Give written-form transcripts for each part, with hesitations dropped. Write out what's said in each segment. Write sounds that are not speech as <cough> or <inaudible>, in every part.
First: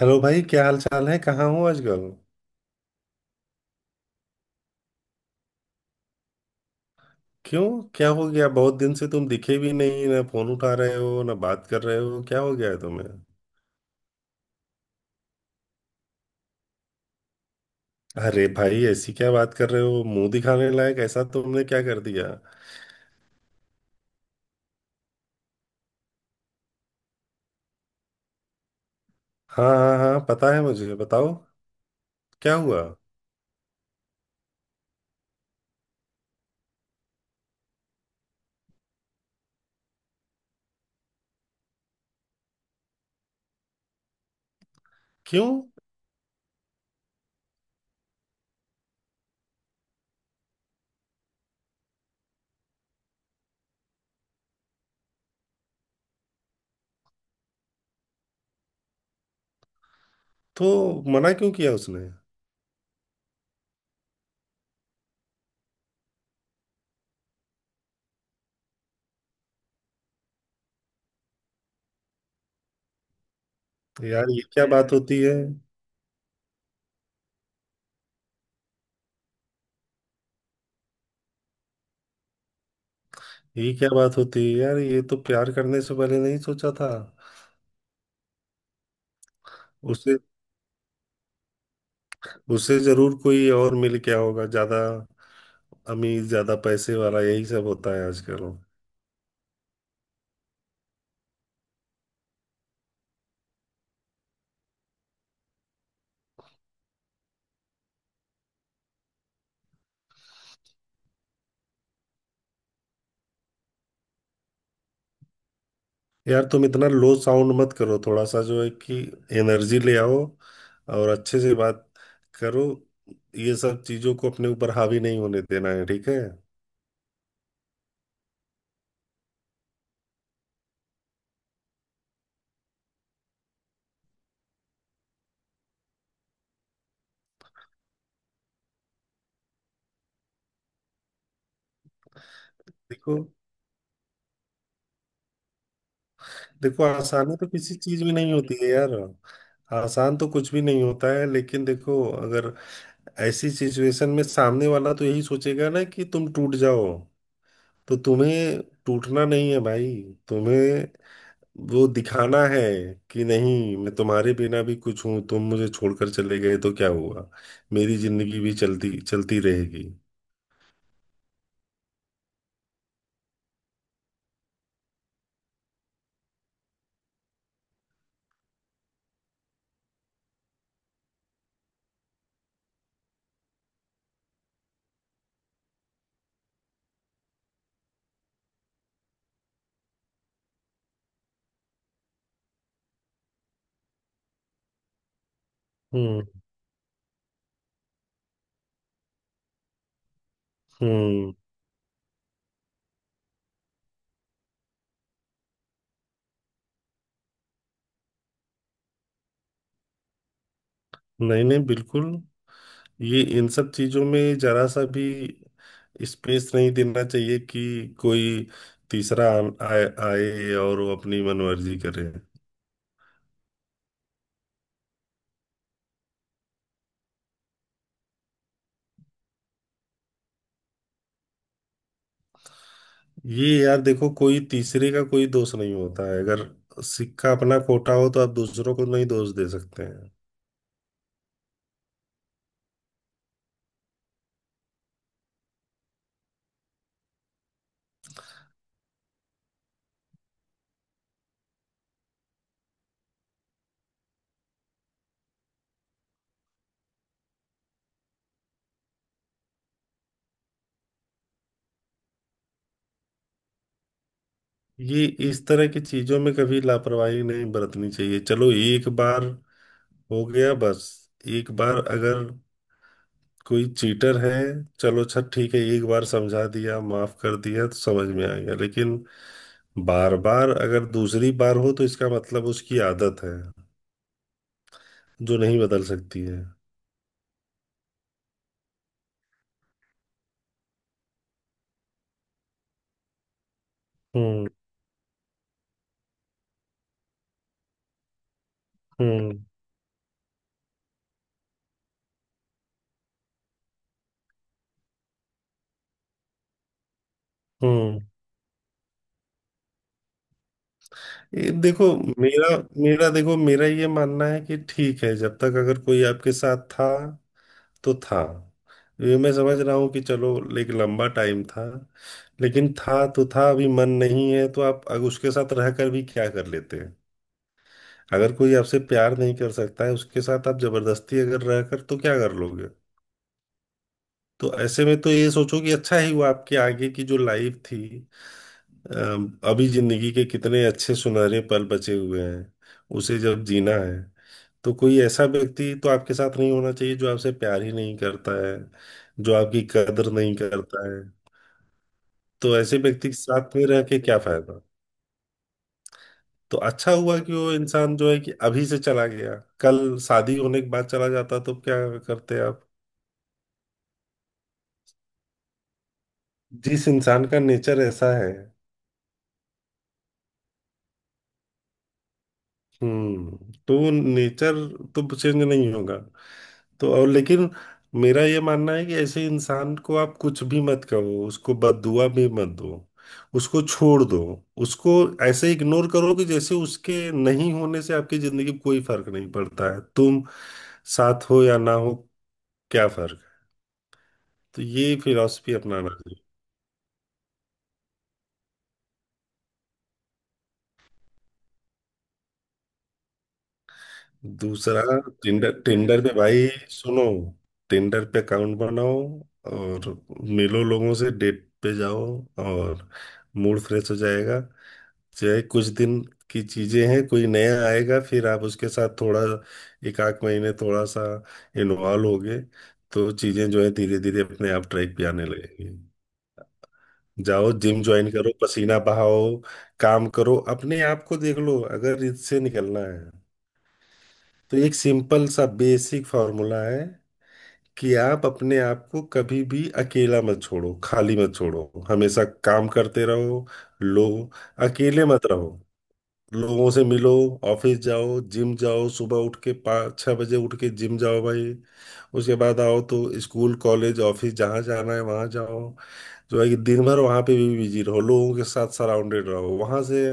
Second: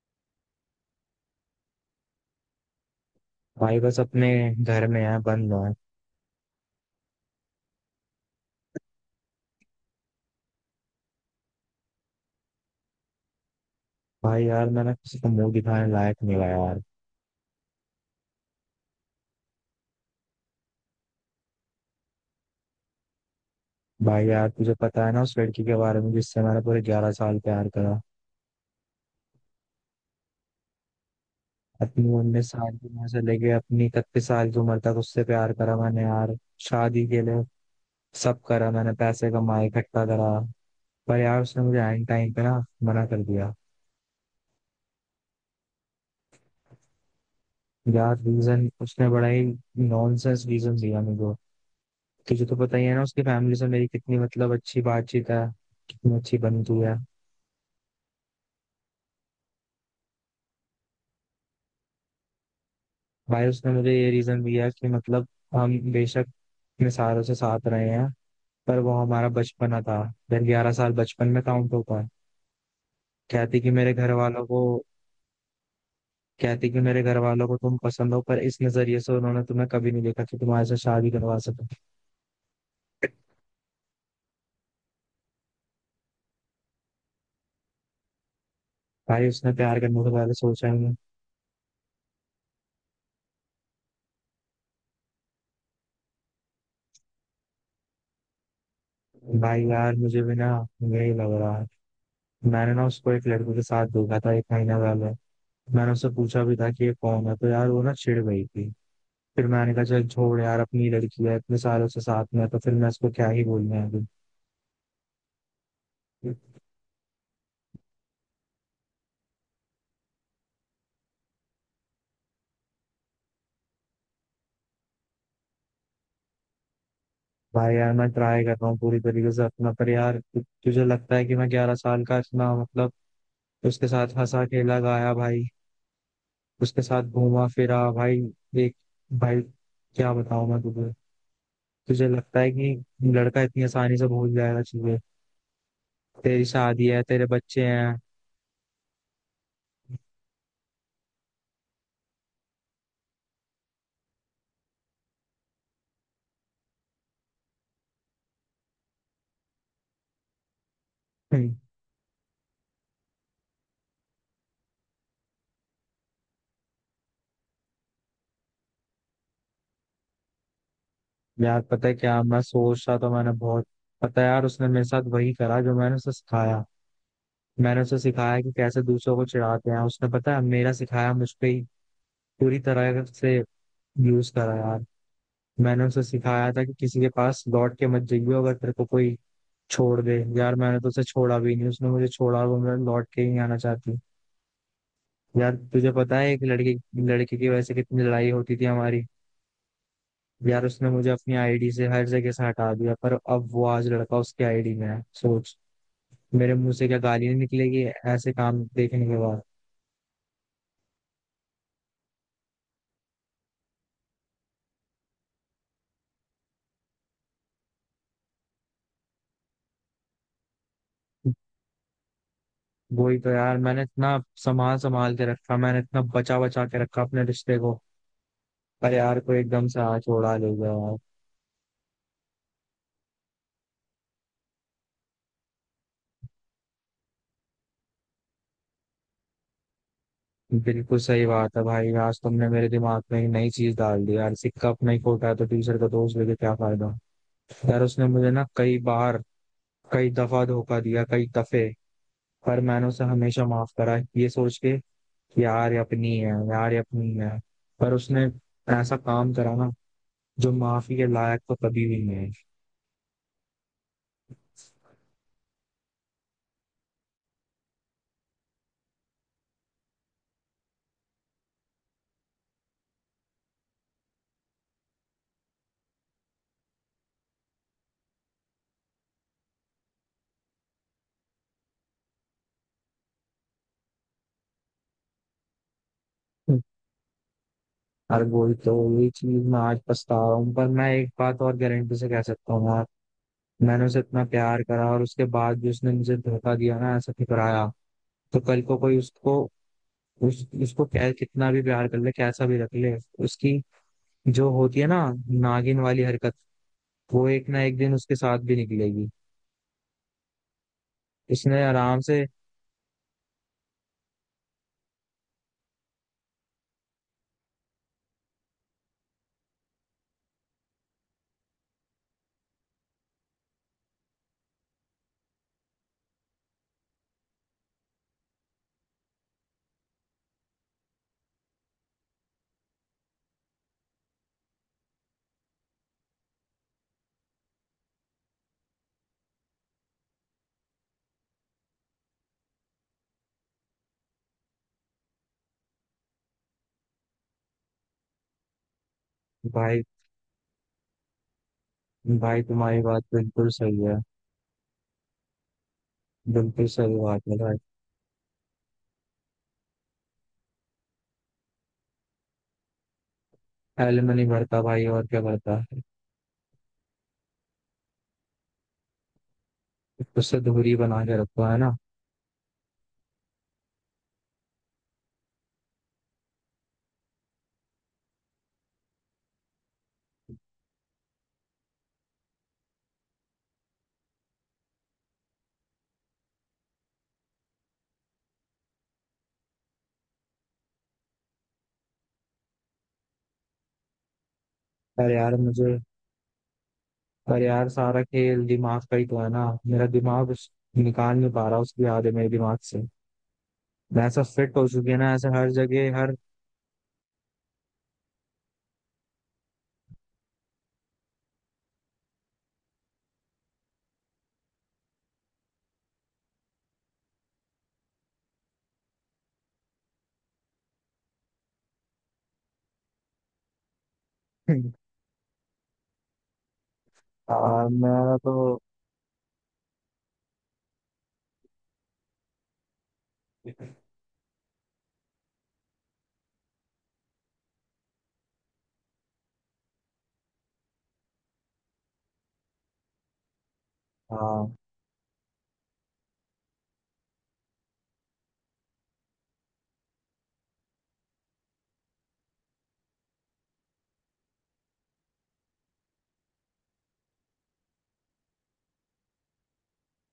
Hello भाई, क्या हाल चाल है? कहाँ हो आजकल? भाई बस अपने घर में है बंद है। क्यों? क्या हो गया, बहुत दिन से तुम दिखे भी नहीं, ना फोन उठा रहे हो, ना बात कर रहे हो। क्या हो गया है तुम्हें? भाई यार मैंने किसी को मुंह दिखाने लायक नहीं हुआ यार। अरे भाई, ऐसी क्या बात कर रहे हो? मुंह दिखाने लायक, ऐसा तुमने क्या कर दिया? भाई यार तुझे पता है ना, उस लड़की के बारे में जिससे मैंने पूरे 11 साल प्यार करा। हाँ हाँ हाँ, पता है मुझे, बताओ। अपनी उन्नीस क्या साल हुआ? की उम्र से लेके अपनी 31 साल की उम्र तक उससे प्यार करा मैंने यार। शादी के लिए सब करा, मैंने पैसे कमाए, इकट्ठा करा। पर यार उसने मुझे एंड टाइम पे ना मना कर दिया। क्यों? यार रीजन उसने बड़ा ही नॉनसेंस रीजन दिया मुझे। तुझे तो पता ही है ना, उसकी फैमिली से मेरी कितनी मतलब अच्छी बातचीत है, कितनी अच्छी बनती है। तो मना क्यों किया उसने? भाई उसने मुझे ये रीजन दिया कि मतलब हम बेशक अपने सारों से साथ रहे हैं, पर वो हमारा बचपना था। फिर 11 साल बचपन में काउंट होता है। कहती कि मेरे घर यार ये वालों को, क्या बात होती है। कहती कि मेरे घर वालों को तुम पसंद हो, पर इस नजरिए से उन्होंने तुम्हें कभी नहीं देखा कि तुम्हारे से शादी करवा सके। ये क्या बात होती है यार, ये तो प्यार करने से पहले नहीं सोचा था। भाई उसने प्यार करने से उसे पहले सोचा ही नहीं। उसे जरूर कोई और मिल गया होगा, ज्यादा अमीर, ज्यादा पैसे वाला, यही सब होता है आजकल। भाई यार मुझे भी ना यही लग रहा है। मैंने ना उसको एक लड़के के साथ देखा था एक महीना पहले। मैंने उससे पूछा भी था कि ये कौन है, तो यार वो ना चिढ़ गई थी। फिर मैंने कहा चल छोड़ यार, अपनी लड़की है, इतने सालों से साथ में है, तो फिर मैं इसको क्या ही बोलना है अभी। यार, तुम इतना लो साउंड मत करो, थोड़ा सा जो है कि एनर्जी ले आओ और अच्छे से बात करो। ये सब चीजों को अपने ऊपर हावी नहीं होने देना है, ठीक है। भाई यार मैं ट्राई कर रहा हूँ पूरी तरीके से अपना, पर यार तुझे लगता है कि मैं 11 साल का इतना मतलब उसके साथ हंसा खेला गाया भाई, उसके साथ घूमा फिरा भाई। देख भाई, क्या बताऊं मैं तुझे, तुझे लगता है कि देखो लड़का इतनी आसानी से भूल जाएगा चीजें? तेरी देखो शादी है, तेरे आसानी तो बच्चे किसी हैं। चीज में नहीं होती है यार, आसान तो कुछ भी नहीं होता है। लेकिन देखो, अगर ऐसी सिचुएशन में सामने वाला तो यही सोचेगा ना कि तुम टूट जाओ, तो तुम्हें टूटना नहीं है भाई। तुम्हें हम्म। वो दिखाना है कि नहीं, मैं तुम्हारे बिना भी कुछ हूं। तुम मुझे छोड़कर चले गए तो क्या हुआ, मेरी जिंदगी भी चलती चलती रहेगी। यार पता है क्या मैं सोच रहा, तो मैंने बहुत, पता है यार उसने मेरे साथ वही करा जो मैंने उसे सिखाया। मैंने उसे सिखाया कि कैसे दूसरों को चिढ़ाते हैं, उसने पता है मेरा सिखाया मुझ पे ही पूरी तरह से यूज करा यार। मैंने उसे सिखाया था कि किसी के पास लौट के मत जाइयो अगर तेरे को कोई छोड़ दे। यार मैंने तो उसे छोड़ा भी नहीं, उसने मुझे छोड़ा, और वो मेरे लौट के ही नहीं आना चाहती। यार तुझे पता हम्म। है एक लड़के लड़के की वजह से कितनी लड़ाई होती थी हमारी। यार उसने मुझे हम्म। अपनी आईडी से हर जगह से हटा दिया, पर अब वो आज लड़का उसकी आईडी में है, सोच। मेरे मुंह से क्या गालियां निकलेगी ऐसे काम देखने के बाद। नहीं नहीं, बिल्कुल। ये इन सब चीजों में जरा सा भी स्पेस नहीं देना चाहिए कि कोई तीसरा आए, आए और वो अपनी मनमर्जी करे। वही तो यार, मैंने इतना संभाल संभाल के रखा, मैंने इतना बचा बचा के रखा अपने रिश्ते को। पर यार कोई एकदम से हाथ उड़ा ले गया यार। ये यार देखो, कोई तीसरे का कोई दोष नहीं होता है। अगर सिक्का अपना खोटा हो तो आप दूसरों को नहीं दोष दे सकते हैं। बिल्कुल सही बात है भाई, आज तुमने मेरे दिमाग में एक नई चीज डाल दी यार, सिक्का अपना ही खोटा है तो दूसरे का दोष लेके क्या फायदा। यार उसने मुझे ना कई बार, कई दफा धोखा दिया, कई दफे। पर मैंने उसे हमेशा माफ करा ये सोच के कि यार ये अपनी है, यार ये अपनी है। पर उसने ऐसा काम करा ना जो माफी के लायक तो कभी भी नहीं ये इस तरह की चीजों में कभी लापरवाही नहीं बरतनी चाहिए। चलो, एक बार हो गया बस। एक बार अगर कोई चीटर है, चलो अच्छा, ठीक है, एक बार समझा दिया, माफ कर दिया, तो समझ में आ गया। लेकिन बार बार, अगर दूसरी बार हो तो इसका मतलब उसकी आदत है, जो नहीं बदल सकती है। है। यार वही तो, यही चीज मैं आज पछता रहा हूँ। पर मैं एक बात और गारंटी से कह सकता हूँ यार, मैंने उसे इतना हम्म। प्यार करा और उसके बाद भी उसने मुझे धोखा दिया ना, ऐसा ठुकराया। तो कल को कोई उसको, हम्म। उस उसको क्या कितना भी प्यार कर ले, कैसा भी रख ले, उसकी जो होती है ना नागिन वाली हरकत वो एक ना एक दिन हम्म। उसके साथ भी निकलेगी। ये इसने देखो, आराम से मेरा मेरा देखो, मेरा ये मानना है कि ठीक है, जब तक अगर कोई आपके साथ था तो था। ये मैं समझ रहा हूँ कि चलो, एक लंबा टाइम था, लेकिन था तो था। अभी मन नहीं है तो आप अगर उसके साथ रहकर भी क्या कर लेते हैं? अगर कोई आपसे प्यार नहीं कर सकता है, उसके साथ आप जबरदस्ती अगर रहकर तो क्या कर लोगे? तो ऐसे में तो ये सोचो कि अच्छा ही हुआ। आपके आगे की जो लाइफ थी, अभी जिंदगी के कितने अच्छे सुनहरे पल बचे हुए हैं, उसे जब जीना है, तो कोई ऐसा व्यक्ति तो आपके साथ नहीं होना चाहिए जो आपसे प्यार ही नहीं करता है, जो आपकी भाई। कदर नहीं करता है। भाई तो ऐसे तुम्हारी बात व्यक्ति के बिल्कुल साथ में सही रह के है। क्या फायदा? तो बिल्कुल अच्छा सही हुआ बात कि है वो भाई। इंसान जो है कि अभी से चला गया। कल शादी होने के बाद चला जाता तो क्या करते आप? एलिमनी भरता भाई, और क्या भरता। जिस इंसान का नेचर ऐसा है, उससे दूरी बना के रखो है ना। हम्म, तो नेचर तो चेंज नहीं होगा। तो और लेकिन मेरा ये मानना है कि ऐसे इंसान को आप कुछ भी मत कहो, उसको बददुआ भी मत दो। उसको छोड़ दो, उसको ऐसे इग्नोर करो कि जैसे उसके नहीं होने से आपकी जिंदगी में कोई फर्क नहीं पड़ता है। तुम साथ हो या ना हो, क्या फर्क है? तो ये अरे यार फिलॉसफी मुझे, अपनाना चाहिए। पर यार सारा खेल दिमाग का ही तो है ना, मेरा दिमाग उस निकाल नहीं पा रहा, उसकी याद है मेरे दिमाग से। मैं ऐसा फिट हो दूसरा, चुकी है ना, ऐसे हर टिंडर जगह टिंडर पे हर <laughs> भाई, सुनो, टिंडर पे अकाउंट बनाओ और मिलो लोगों से, डेट पे जाओ और मूड फ्रेश हो जाएगा। चाहे कुछ दिन की चीजें हैं, कोई नया आएगा, फिर आप उसके साथ थोड़ा एक आध महीने थोड़ा सा इन्वॉल्व होगे, तो चीजें जो है धीरे धीरे अपने आप ट्रैक पे आने लगेंगी। जाओ जिम ज्वाइन मैं करो, तो, पसीना बहाओ, काम करो, अपने आप को देख लो। अगर इससे निकलना है तो एक सिंपल सा बेसिक फॉर्मूला है कि आप अपने आप को कभी भी अकेला मत छोड़ो, खाली मत छोड़ो, हमेशा काम करते रहो। लो, हाँ। अकेले मत रहो, लोगों से मिलो, ऑफिस जाओ, जिम जाओ, सुबह उठ के पाँच छः बजे उठ के जिम जाओ भाई। उसके बाद आओ तो स्कूल, कॉलेज, ऑफिस, जहाँ जाना है वहाँ जाओ। जो है कि दिन भर वहाँ पे भी बिजी रहो, लोगों के साथ सराउंडेड रहो। वहाँ से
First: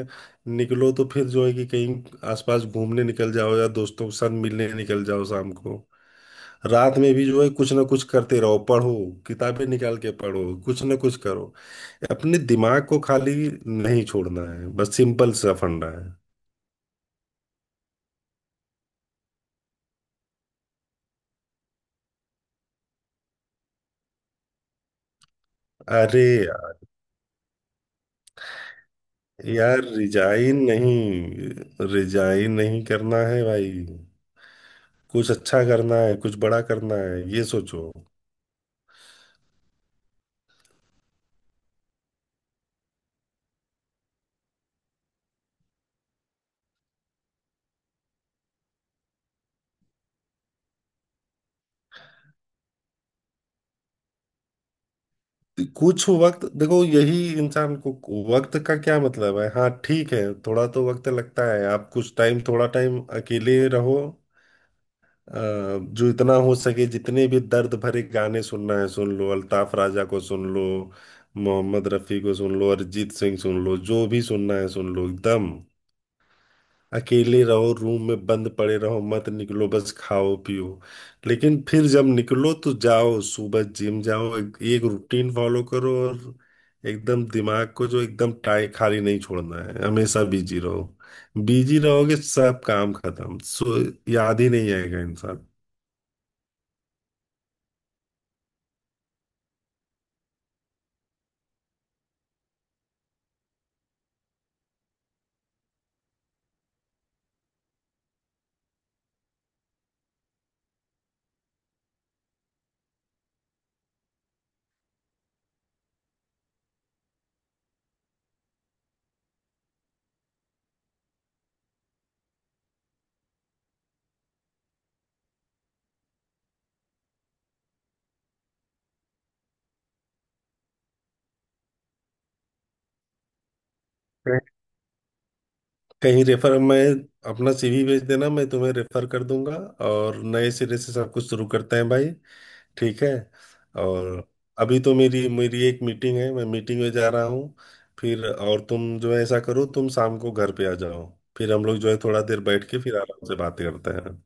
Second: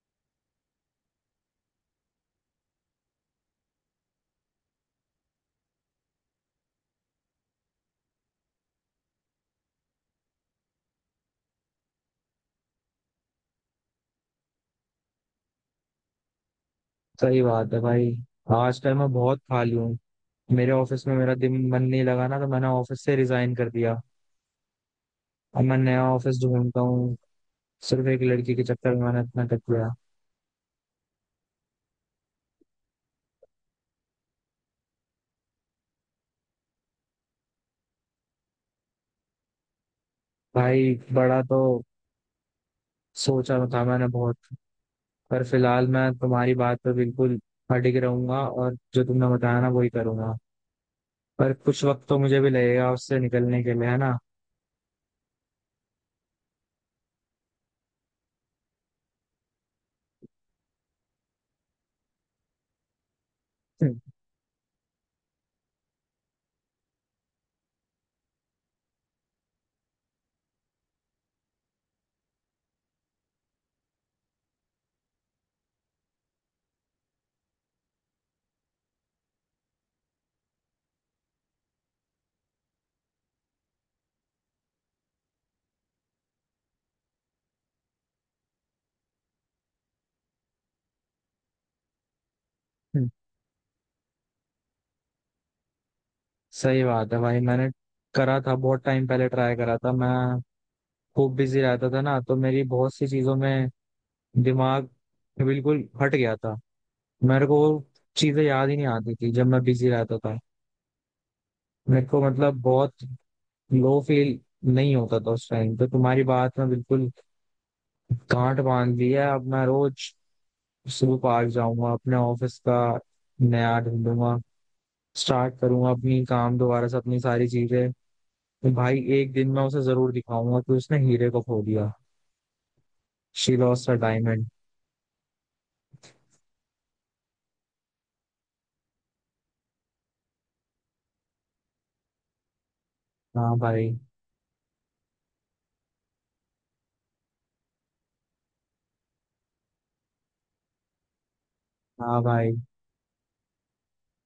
निकलो तो फिर जो है कि कहीं आसपास घूमने निकल जाओ, या दोस्तों के साथ मिलने निकल जाओ शाम को। रात में भी जो है, कुछ ना कुछ करते रहो, पढ़ो, किताबें निकाल के पढ़ो, कुछ ना कुछ करो। अपने दिमाग को खाली नहीं छोड़ना है, बस सिंपल सा फंडा है। सही बात है भाई, आज टाइम मैं बहुत खाली हूँ। मेरे ऑफिस में मेरा दिन मन नहीं लगा ना, तो मैंने ऑफिस से रिजाइन कर दिया। अब मैं नया अरे ऑफिस ढूंढता हूँ। सिर्फ एक लड़की के चक्कर में मैंने इतना कर यार, दिया। रिजाइन नहीं करना है भाई, कुछ अच्छा करना है, कुछ बड़ा करना है, ये सोचो। भाई बड़ा तो सोचा था मैंने बहुत, पर फिलहाल मैं तुम्हारी बात पर बिल्कुल अडिग रहूंगा और जो तुमने बताया ना वही करूंगा। पर कुछ वक्त तो मुझे भी लगेगा उससे निकलने के लिए, है ना। कुछ वक्त, देखो यही, इंसान को वक्त का क्या मतलब है? हाँ ठीक है, थोड़ा तो वक्त लगता है। आप कुछ टाइम, थोड़ा टाइम अकेले रहो। हम्म, अ, जो इतना हो सके, जितने भी दर्द भरे गाने सुनना है सुन लो, अल्ताफ राजा को सुन लो, मोहम्मद रफ़ी को सुन लो, अरिजीत सिंह सुन लो, जो भी सुनना है सुन लो एकदम। अकेले रहो, रूम में बंद पड़े रहो, मत निकलो, बस खाओ पियो। लेकिन फिर जब निकलो तो जाओ, सुबह जिम जाओ, एक रूटीन फॉलो करो और एकदम दिमाग को जो एकदम टाई खाली नहीं छोड़ना है, हमेशा बिजी रहो। बिजी रहोगे, सब काम हम्म। खत्म, सो याद ही नहीं आएगा इंसान। सही बात है भाई, मैंने करा था बहुत टाइम पहले, ट्राई करा था। मैं खूब बिजी रहता था ना, तो मेरी बहुत सी चीजों में दिमाग बिल्कुल हट गया था। मेरे को वो चीजें याद ही नहीं आती थी जब मैं बिजी रहता था। मेरे को मतलब बहुत लो फील नहीं होता था उस टाइम। तो तुम्हारी बात में बिल्कुल गांठ बांध ली है। अब मैं रोज जू पार्क जाऊंगा, अपने ऑफिस का नया ढूंढूंगा, स्टार्ट करूंगा अपनी काम दोबारा से, अपनी सारी चीजें। तो भाई एक दिन मैं उसे जरूर दिखाऊंगा कि उसने हीरे को खो दिया। शी लॉस्ट हर कहीं, डायमंड। कहीं रेफर, मैं अपना सीवी भेज देना, मैं तुम्हें रेफर कर दूंगा और नए सिरे से सब कुछ शुरू करते हैं भाई, ठीक है। हाँ भाई। और अभी तो मेरी मेरी एक मीटिंग है, मैं मीटिंग में जा रहा हूँ। फिर और तुम जो है ऐसा करो, तुम शाम को घर पे आ जाओ, फिर हम लोग जो है थोड़ा हाँ देर भाई, बैठ के फिर आराम से बातें करते हैं।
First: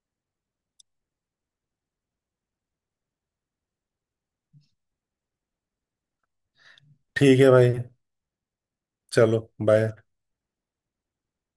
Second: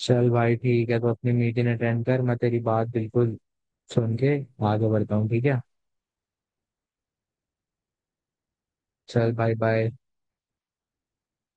चल भाई ठीक है, तो अपनी मीटिंग अटेंड कर। मैं तेरी बात बिल्कुल सुन के आगे बढ़ता हूँ, ठीक है। ठीक है भाई। चल चलो, भाई बाय। बाय।